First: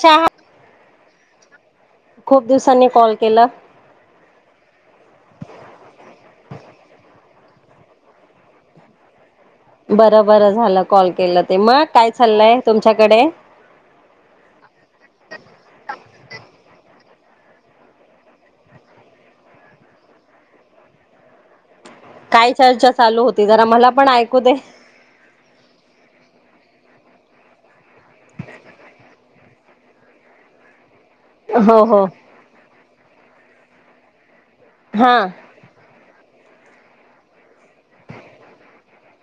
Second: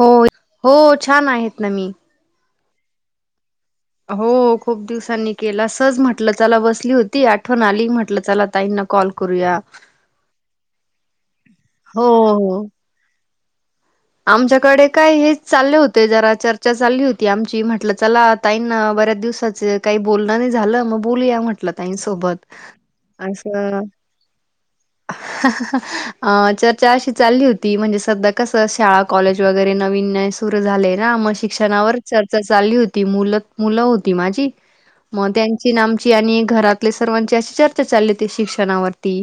हो आहात? हो छान आहेत ना मी खूप दिवसांनी कॉल केला. म्हट चला बसली होती आठवण आली म्हटलं चला ताईं कॉल करूया बरं बरं झालं कॉल केलं ते मग हो काय हो चाललंय तुमच्याकडे आमच्याकडे काय हेच चालले होते जरा, चर्चा चालली होती आमची म्हटलं चला ताईंना बऱ्या दिवसाचं काही बोलणं नही झालं मग बोलुया म्हटलं. ताईंन सोबत काय चर्चा चालू होती जरा असं मला पण ऐकू दे. [unintelligible] अ चर्चा अशी चालली होती, म्हणजे सध्या कसं शाळा कॉलेज वगैरे नवीन न सुरू झाले. हा म हो शिक्षणावर हो चर्चा चालली होती मुलं मुलं होती माझी हा मग त्यांची न आमच यांनी घरातले सर्वांची अशी चर्चा चालली होती शिक्षणावरती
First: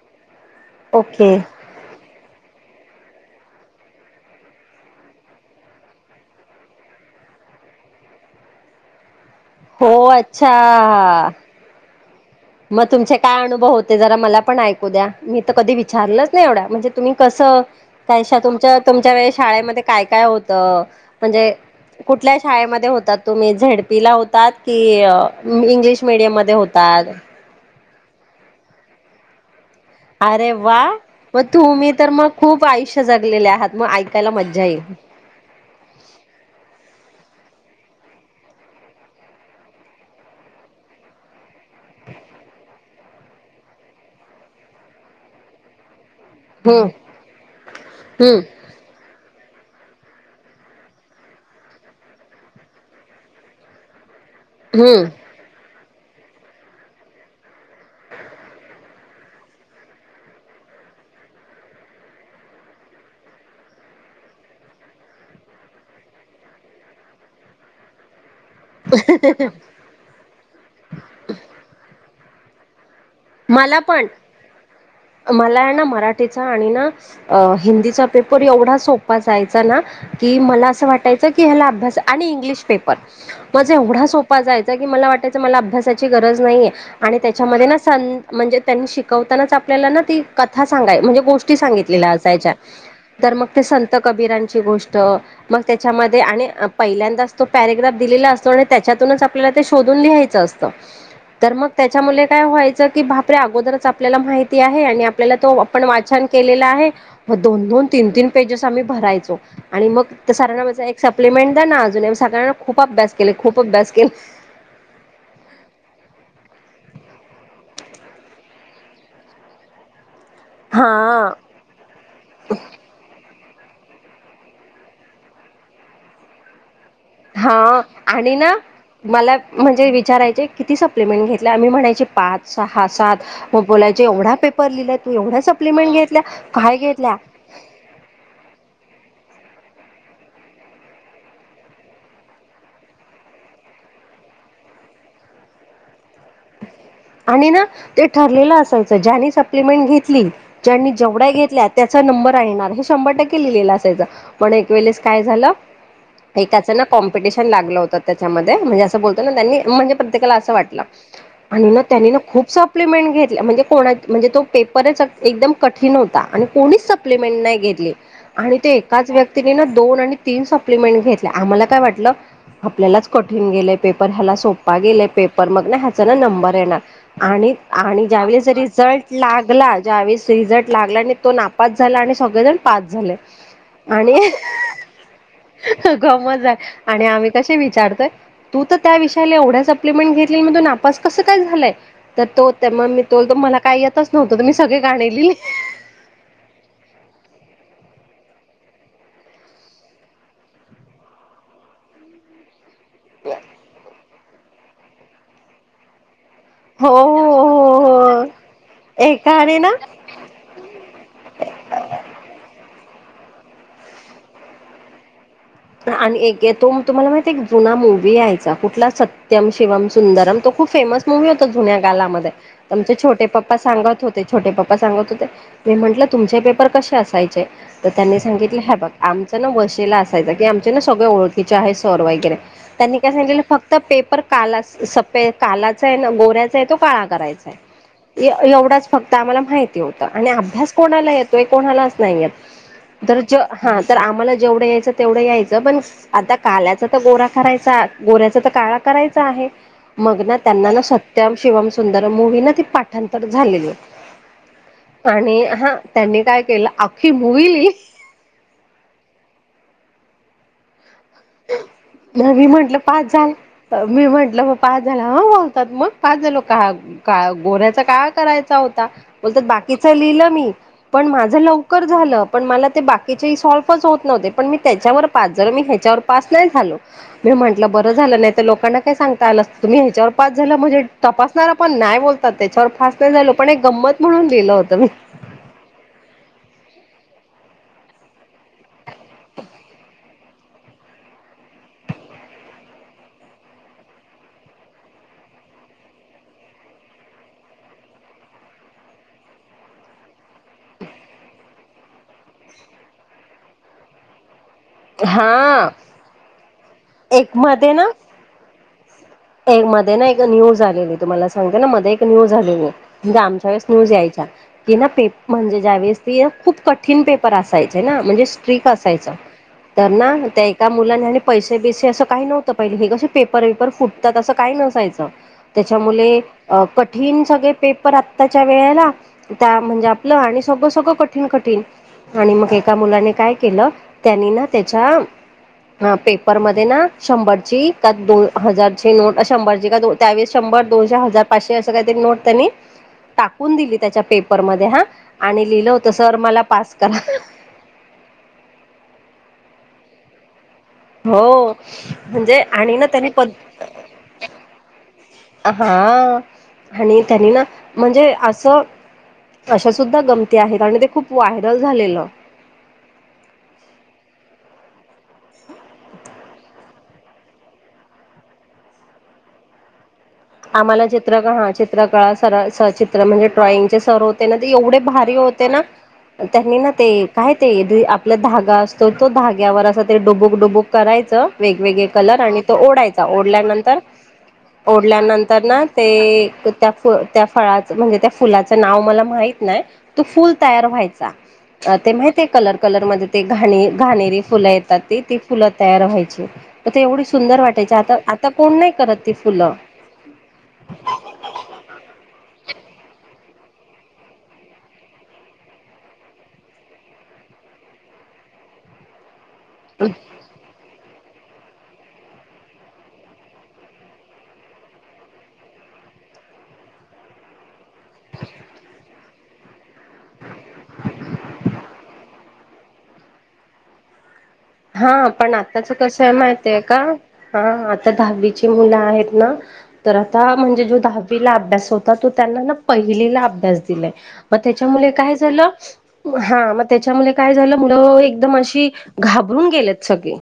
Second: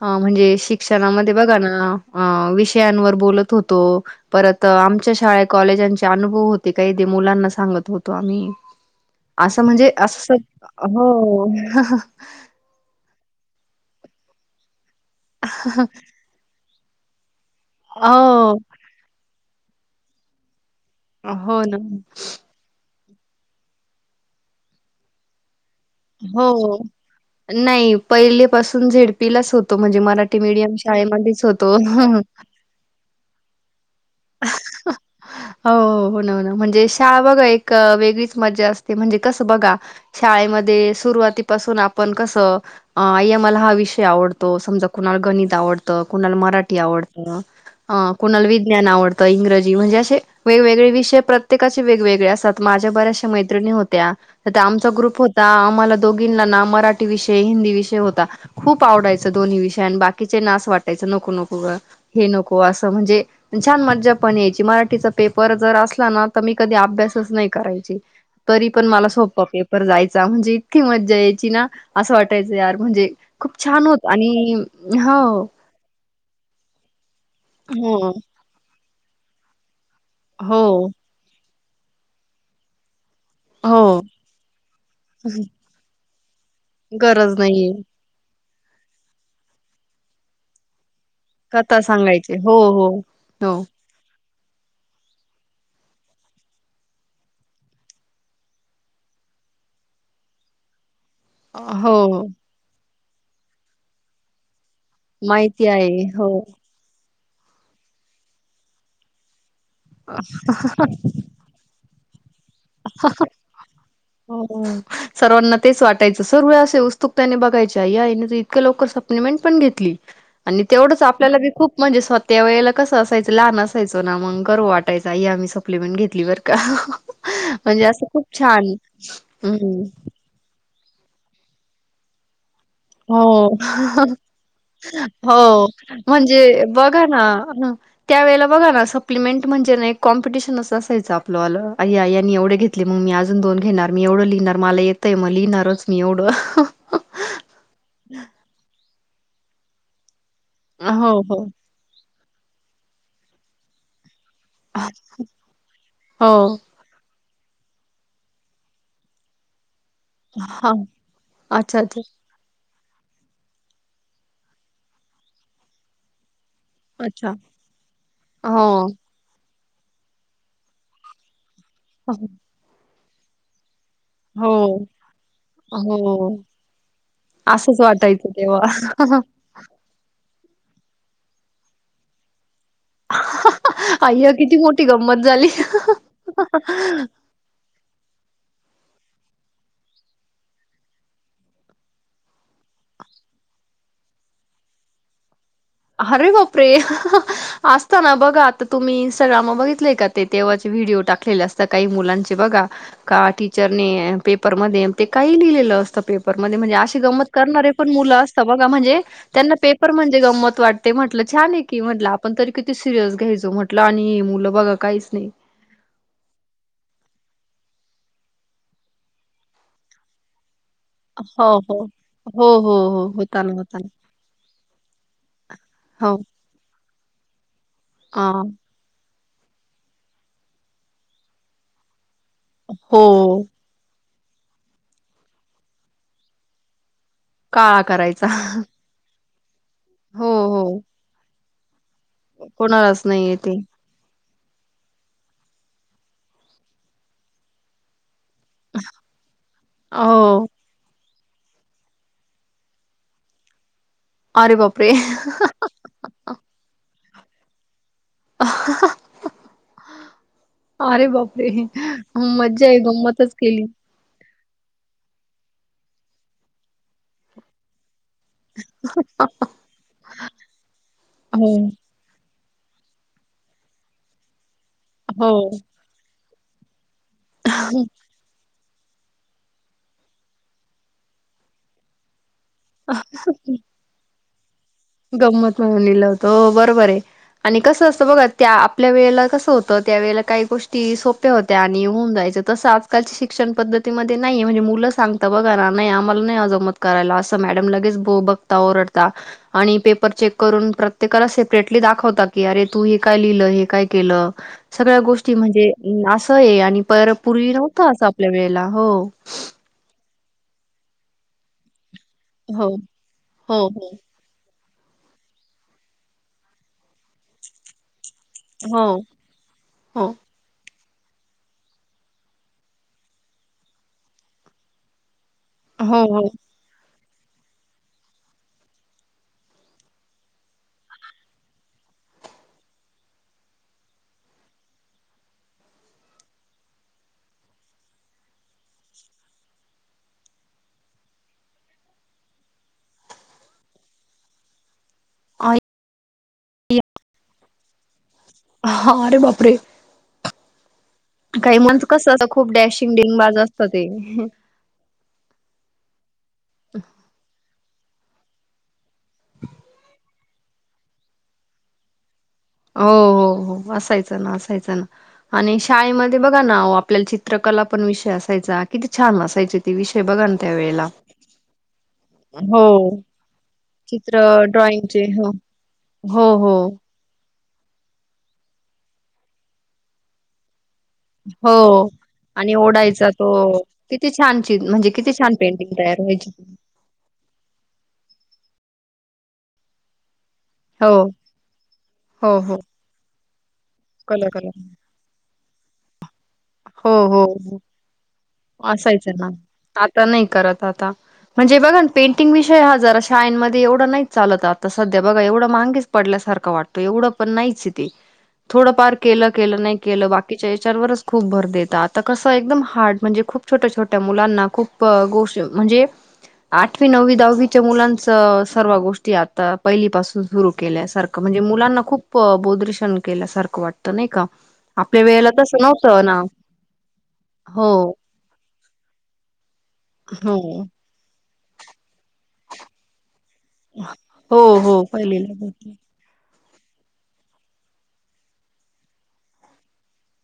अ म्हणजे ओके शिक्षणामध्ये बघा ना अ विषयांवर बोलत होत. तो परत आमच्या शाळे कॉलेजांचे अनुभव होते काही ते मुलांना सांगत होतो आम्ही [inaudible] असं हो म्हणजे असं अच्छा. हो मग तुमचे काय अनुभव होते जरा मला पण ऐकू द्या मी तर कधी विचारलंच नाही एवढ्या म्हणजे तुम्ही कस स काहीशा हो तुमच्या तुमच्या वेळे शाळेमध्ये काय काय होतं. म्हणजे हो ना कुठल्या शाळेमध्ये होतात तुम्ही झेडपीला होतात की अ इंग्लिश मीडियम मध्ये हो होतात. नाही पहिले पाासून झेडपीलाच होत. तो म्हणजे मराठी अरे मीडियम वा शाळेमध्येच मग होतो. तुम्ही तर मग खूप आयुष्य जगलेले आहात मग ऐकायला मज्जा येईल [unintelligible] हो हो होना होना म्हणजे शाळा बघा एक. क वेगळीच मजा असते म्हणजे कसं बघा शाळेमध्ये सुरुवातीपासून आपण कसं. अ आय मला हा विषय आवडतो समजा कुणा गणित आवडतं. कुणाला मराठी हम्म आवडतं अ हम्म कुणाला विज्ञान आवडतं. इंग्रजी म्हणजे अशे वेगवेगळे विषय प्रत्येकाचे वेगवेगळे असतात माझ्या बऱ्याचशा मैत्रिणी होत्या. त आमचा हम्म ग्रुप होता आम्हाला दोघींना ना मराठी विषय हिंदी विषय होता खूप आवडायच दोन्ही विषय अन् बाकीचे ना असं वाटायचं. नको नको ग हे नको असं म्हणजे [inaudible] छान मज्जा पण यायची मराठीचा पेपर जर असला ना तर मी कधी अभ्यासच नाही करायची. तरी पण मला सोपं पेपर जायचा म्हणजे इतकी मज्जा यायची ना असं वाटायचं यार म्हणजे खूप मला छान पण होतं आणि हो. तेचा आणि ना अ हिंदीचा हो पेपर एवढा सोपा जायचा ना. कि हो मला असं वाटायचं कि ह्याला अभ्यास आणि इंग्लिश पेपर माझा हो एवढा सोपा जायचा की मला वाटायचं मला अभ्यासाची गरज नाहीये आणि गरज त्याच्यामध्ये नाहीये ना. सं म्हणजे त्यांनी शिकवतानाच आपल्याला ना ती कथा सांगाय. म्हणजे गोष्टी कथा सांगितलेल्या सांगायची असायच्या हो हो तर मग हो ते संत कबीरान ची गोष्ट मग त्याच्यामध्ये आणि पहिल्यांदाच तो पॅराग्राफ दिलेला असतो नी त्याच्यातूनच आपल्याला ते शोधून लिहायचं असत. तर मग हो त्याच्यामुले काय व्हायचं की भापरे अगोदरच आपल्याला माहित ती आहे आणि आपल्याला तो माहिती आपण आहे वाचन हो केलेला आहे. मग दोन दोन तीन तीन पेजेस आम्ही भरायचो आणि मग ते सरांना माझ एक सप्लिमेंट द्याना अजून एम्स [inaudible] सर्वांना तेच वाटायचं सर्व असे उस. फुक्तानी बघायच्या या इन् इतकं लवकर सप्लिमेंट पण घेतली. आणि तेवढंच हा आपल्याला भी खूप म्हणजे स्व ते वेळेला कसं असायचं. लहान असायचो ना मग गर्व वाटायचा हे आम्ही सप्लिमेंट घेतली बर का. हा म्हणजे असं खूप आणि ना छान मला हम्म. म्हणजे विचारायचे किती सप प्लीमेंट घेतल्या मी म्हणायची पाच सहा सात हो. मग बोलायचे एवढा पेपर लिहिला तू हो एवढ्या सप्लिमेंट घेतल्या म्हणजे काय बघा घेतल्या. ना हं ना त्यावेेळेला बघा ना सप्लिमेंट म्हणजे न एक कॉम्पिटिशनव च असायचं आपलंवालं आई ह्या यांनी एवढे घेतले मग मी अजून दोन घेणार मी एवढ लिन णार माल येतयं म लिहिणारचं मी एवढं. आणि ना ते ठरलेलं असायचं ज्यानी सप्लिमेंट घेतली. ज्यांनी हो जेवढ्या हो. घेतल्या त्याचा नंबर आणणार हे शंभर टक्के लिहिलेला असायचा. पण एक वेळेस काय झालं हो, एकाच ना [unintelligible] [unintelligible] लागलं होत त्याच्यामध्ये म्हणजे अस [unintelligible] ना त्यांनी म्हणजे प्रत्येकाला असं हां, वाटलं. अच्छा, अच्छा, त्यांनी ना खूप सप्लिमेंट घेतल्या म्हणजे कोणा म्हणजे तो पेपरच एकदम कठीण होता आणि कोणीच अच्छा. सप्लिमेंट नाही घेतली आणि त्या हो, एकाच [inaudible] [inaudible] दोन आणि तीन सप्लमेंट घेतल्या आम्हाला काय वाटलं आपल्यालाच कठीण गेलंय. पेपर ह्याला सोप्पा हो, गेलाय पेपर मग ना ह्याचा ना हो. नंबर येणार. आणि असंच आणि वाटायचं ज्यावेळेस तेव्हा. रिझल्ट लागला ज्यावेळेस रिझल्ट लागला आणि तो नापात झाला आणि सगळेजण पाच झाले आणि [unintelligible] अय्या! किती मोठी गंमत झाली. [unintelligible] आहे आणि आम्ही कसे विचारतोय. तू तर त्या विषयाला एवढ्या सप्लिमेंट घेतली मग तू नापास कसं काय झालंय. तर तो त्या [unintelligible] मला काय येतच नव्हतं मी सगळी गाणे लिहिले [unintelligible] अरे बापरे हा हा हा असता ना बघा आता तुम्ही इंस्टाग्रामवर बघितलेय का ते तेव्हाचे व्हिडिओ टाकलेले असत काही मुलांचे बघा का टीचरने पेपरमध्येध्ये ते काही लिहिलेलं. असता पेपर मध्ये म्हणजे हो अशे गमंत हो करणारे पण हो मुलं हो असता बघा म्हणजे ज्यांना एकाने ना पेपर म्हणजे गमंत वाटते म्हटलं छान आहे की म्हटलं आपण तरी किती [inaudible] सिरियस घ्यायचो म्हटलं आणि ही मुलं बघा काहीच नाही. आणि एक तो तुम्हाला माहित आहे एक जुना मूवी यायचा कुठला सत्यम शिवम सुंदरम तो खूप फेमस मुव्ही होता हो, जुन्या हो. कालामध्ये हो, हो, आमचे हो. छोटे होताना, पप्पा होताना. सांगत होते छोटे पप्पा सांगत होते, मी म्हंटलं हो. तुमचे पेपर कशे असायचे तर त्यांनी अ, सांगितले हे बघ आमचं ना वशीला असायच. ते आमचे न सगळे ओळखीचे आहे सर वैगेरे त्यांनी काय सांगितलेलं हो. फक्त पेपर काला [unintelligible] [unintelligible] कालाच आहे ना गोऱ्याचा आहे तो काळा करायचा काळा करायचा. आहे एवढाच फक्त आम्हाला माहिती होतं हो, आणि अभ्यास हो. कोणाला येतोय कोणाला नाही कोणालाच येत तर नाही येते. [unintelligible] हा तर आम्हाला जेवढं यायच. तेवढं यायचं पण आता काल्याचा तर गोरा करायचा गोऱ्या [inaudible] काळा करायचा आहे मग ना हो. त्यांना ना [inaudible] [inaudible] शिवम सुंदर मूवी् ना ती पाठांतर झालेली अरे बापरे! [inaudible] आणि हा त्यांनी काय केलं आखी मुूवी लि [unintelligible] [unintelligible] अरे बापरे! [inaudible] नाही मी मज्जा म्हंटलं आहे, पाच [inaudible] झाल गंमतच केली. मी म्हंटलं [unintelligible] [unintelligible] [unintelligible] करायचा होता [unintelligible] बाकीच लिहिलं मी पण माझ हो, लवकर झालं. पण मला ते बाकीचे सॉल्फच होत नव्हते पण मी त्याच्यावर पास हो. जरा मी ह्याच्यावर पास नाही झालो. मी म्हंटलं बरं झालं नाही तर लोकांना, काय सांगता आलं तुम्ही ह्याच्यावर पास झाला म्हणजे तपासणार पण नाही बोल [inaudible] त्याच्यावर फास्ट नाही झालो पण एक गंमत म्हून दिलं होत. गंमत म्हणून निल होत ओ बरोबर हे आणि कसं असतं बघा त्या आपल्या वेळेला कसं होतं त्या वेळेला काही गोष्टी सोप्या होत्या आणि होऊन जायच. तस आजकालच्या शिक्षण पद्धतीमध्ये नाहीये म्हणजे मुलं सांगता बघा ना नाही आम्हाला नाही [unintelligible] करायला असं मॅडम लगेच [unintelligible] बघता ओरडता. आणि पेपर चेक करून प्रत्येकाला सेपरेटली दाखवता की अरे तू हे काय लिहिलं हे काय केलं. सगळ्या गोष्टी हा म्हणजे [unintelligible] असं आहे आणि पर एक पूर्वी मध्ये नव्हत ना असं आपल्या वेळेला हो नाही ग न्यूज आलेली तुम्हाला सांगते ना मध्ये एक न्यूज आलेली हो म्हणजे आमच्या हो वेळेस न्यूज यायच्या. [unintelligible] म्हणजे ज्या वळेस [unintelligible] खूप कठीण पेपर असायचे ना म्हणजे स्ट्रिक हो असायचं तर हो ना त्या एका मुलाने आणि [unintelligible] [unintelligible] हे कसं पेपर बिपर फुटतात असं काही नसायचं. हो त्याच्यामुले हो [unintelligible] कठीण सगळे पेपर आत्ताच्या वेळेला त्या म्हणजे आपलं आणि सगळं सगळं कठीण कठीण आणि मग एका मुलाने काय केलं त्यांनी ना त्याच्या पे म शंभरची [unintelligible] दोन हजारची नोट शंभर का त्यावे शंभर दोनशे हजार पाचशे अस नोट त्यांनी टाकून दिली त्याच्या पेपरमध्ये हा आणि लिहिलं होत सर मला पास करा. हो अरे बापरे हो काही मुलांच कसं असतं म्हणजे खूप आणि ना डॅशिंग त्यांनी प डिंगबाज असतं ते. हा आणि त्यांनी ना म्हणजे असं अशा सुद्धा गमती आहेत आणि ते खूप व्हायरल झालेलं. हो, हो हो असायचं ना असायचं ना आणि शाळेमध्ये बघा ना आपल्याला चित्रकला पण विषयात, असाय किती छान असायचे ते विषय, बघा ना आम्हाला त्यावेेळेला. चित्र हा चित्रक सर हो. चित्र म्हणजे ड्रॉइंगचे सर चित्र होते ना ते ड्रॉइंगचे एवढे, हो होते ना हो त्यांनी हो ना ते का, ते आपला धागा असतो तो धाग्यावर असा त डोबोक डोबोक करायच वेगवेगळे कलर आणि तो ओढायचा ओढल्यानंतर किती छान चि ओ म्हणजे किती छान त्यानंतर ना पेंटिंग ते तयार व्हायची. त्या फ त्या फळाच म्हणजे त्या फुलाच नाव मला माहीत नाही तयार हो व्हायचा ते माहिते हो कलर हो कलर मध्ये ते घाणे घाणेरी कलर फुलं कलर येतात ते ती फुलं तयार व्हायची तर ते हो एवढी हो सुंदर हो. वाटायची आता आता कोण नाही करत ती फुलं आण [inaudible] शे हजार शान मध्ये एवढं नाही चालत आता सध्या बघा एवढं महागेच पडल्यासारखं वाटतो एवढं पण नाही थड के नाही के बा खूप भर देत आता कसं एकदम हार्ड म्हणजे खूप छोट्या छोट्या मुलांना खूप गोष्ट म्हणजे आठवी नववी दहावीच्या मुलांच सर्व गोष्टी आ पहिलीपासून सुरू केल्यासारखं म्हणजे मुलांना खूप बोदरेशन केल्यासारखं वाटतं नाही का आपल्या वेळेला तस नव माय का ह आता दहावीची मुलं आहेत ना तर आता हो. म्हणजे जो दहावी अभ्यास हो त त्यांना पहिलाभ [inaudible] हो हो पहिलीला भेटले. त्याच्यामुळे काय झालं मुलं एकदम अशी घाबरून गेलेत सगळे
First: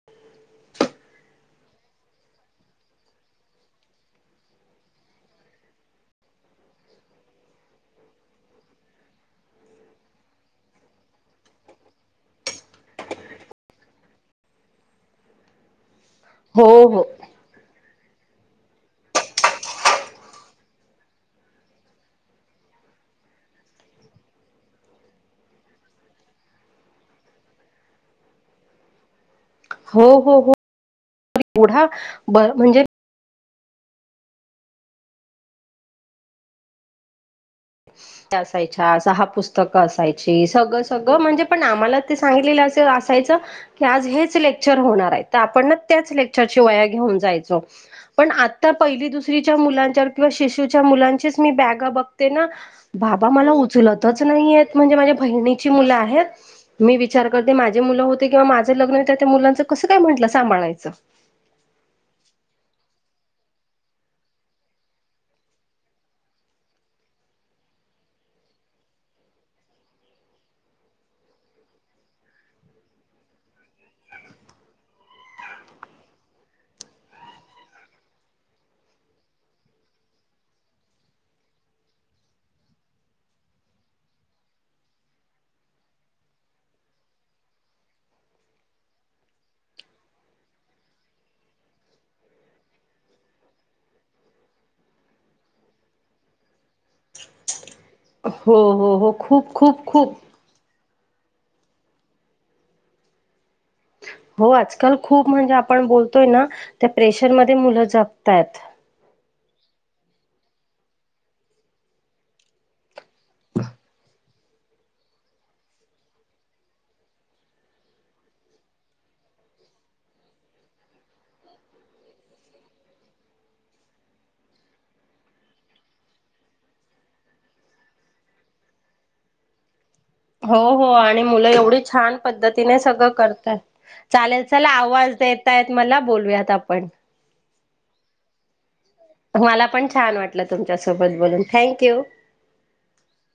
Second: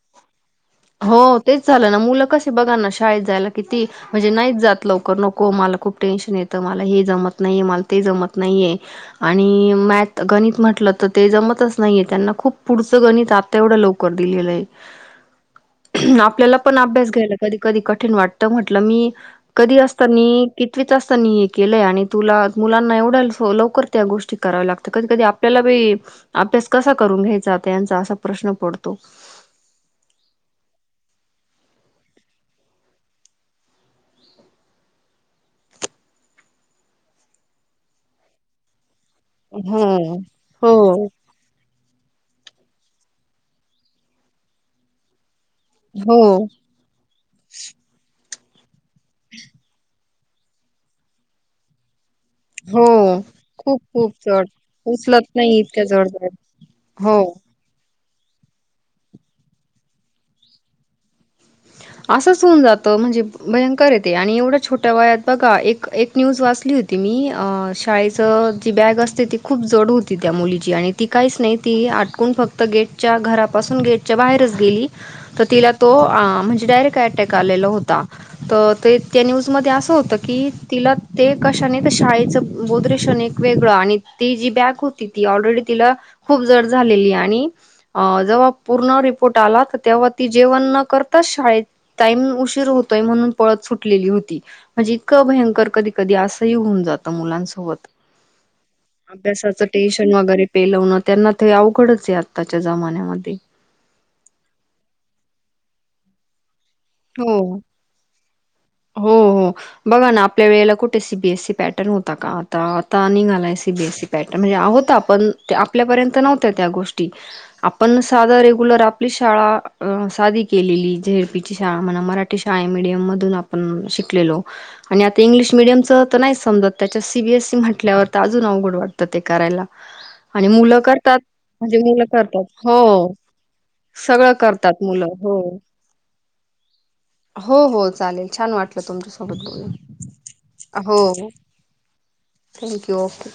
हो तेच झालं ना मुलं कसे बघा ना शाळेत जायला कि ती म्हणजे नाहीच जात लवकर नको मला खूप टेन्शन येत. मला हे जमत नाही म ते जमत नाहीये आणि म गणित म्हंटलं तर ते नाही त्यांना खूप पुढचं गणित आता एवढं लवकर दिलेलं आहे आपल्याला हो पण हो अभ्यास घ्यायला कधी कधी क वाट म्हट मी कधी असताना कितच असताना हे केलंय आणि तु मुलांना वढ लवकर त्या गोष्टी कराव्या लागत कधी कधी आपल्याला अभ्यास कसा करून घ्यायचाचा असा प्रश्न पडतो हो हो हो एवढा ब म्हणजे असायच्या सहा पुस्तकं हं, असायची सगळं हो, सगळं म्हणजे पण आम्हाला ते सांगितलेलं अस असायच की आज हेच लेक्चर होणार आहेत आपण त्याच हो, लेक्चरची वया घेऊन जायचो पण आता पहिली दुसरी मुच्या किंवा शिशूच्या मुलांचीच मी बॅगा बघते ना हो. बाबा म खूप खूप उचलतच जड. नाही म्हणजे माझ्या उचलत नाही बहिणीची इतक्या मुलं जड बॅग. आहेत मी हो. विचार कर माझे मु होते किंवा माझं लग्न होत त्या मुलांच कसं काय म्हटलं सांभाळायचं असंच होऊन जात म्हणजे भयंकर येते आणि एवढ्या छोट्या वयात बघा एक एक न्यूज वाचली मी शाळेच जी बॅग असते ती खूप जड होती त्या मुलीची आणि ती काहीच नाही ती फक्त गट घ ग बाहेर गे तिला तो अ त क शाे वे त जी ब होती त ऑलरेडी ति पर््हा जेव उशी होतय म्हण पत सुटली होती म्हणजे इतकं भ कधी कधी होऊन जात मुलांसोबत हो हो हो खूप अभ्यासाच खूप खूप टेन्शन वगैरे पेलव त्यांना ते अवघडच आहे आत्ताच्या जमान्यामध्ये हो आजकाल खूप म्हणजे आपण बोलतोय ना त्या प्रेशरमध्ये हो. मुलं जगतायत हो हो बघा ना आपल्या वेळेला कुठे सीबीएस सी पॅटर्न होता का आता आता निघालाय सीबीएस सी पॅटर्न म्हणजे आहोत आपण आपल्यापर्यंत नव्हत्या त्या गोष्टी आपण साध रेग्युलर आपली शाळा अ सादी केलेली झेर पी शाळा म्हणा मराठी शाळा मिडीयम मधून आपण शिकलेलोआणि आता इंग्लिश मिडीयमच तर नाहीच समजा त्याच्या सीबीएसई म्हटल्यावर तर अजून अवघड वाटतं ते करायला आणि हो मुलं हो करतात आणि मुलं म्हणजे एवढी मुलं छान करतात पद्धतीने सगळं हो करतात सगळं चालेल चला करतात मुलं आवाज द हो देतायत मला बोलूयात आपण हो हो चालेल छान वाटलं तुमच्यासोबत मला पण छान वाटलं बोलून हो तुमच्यासोबत बोलून थँक्यू. Thank you okay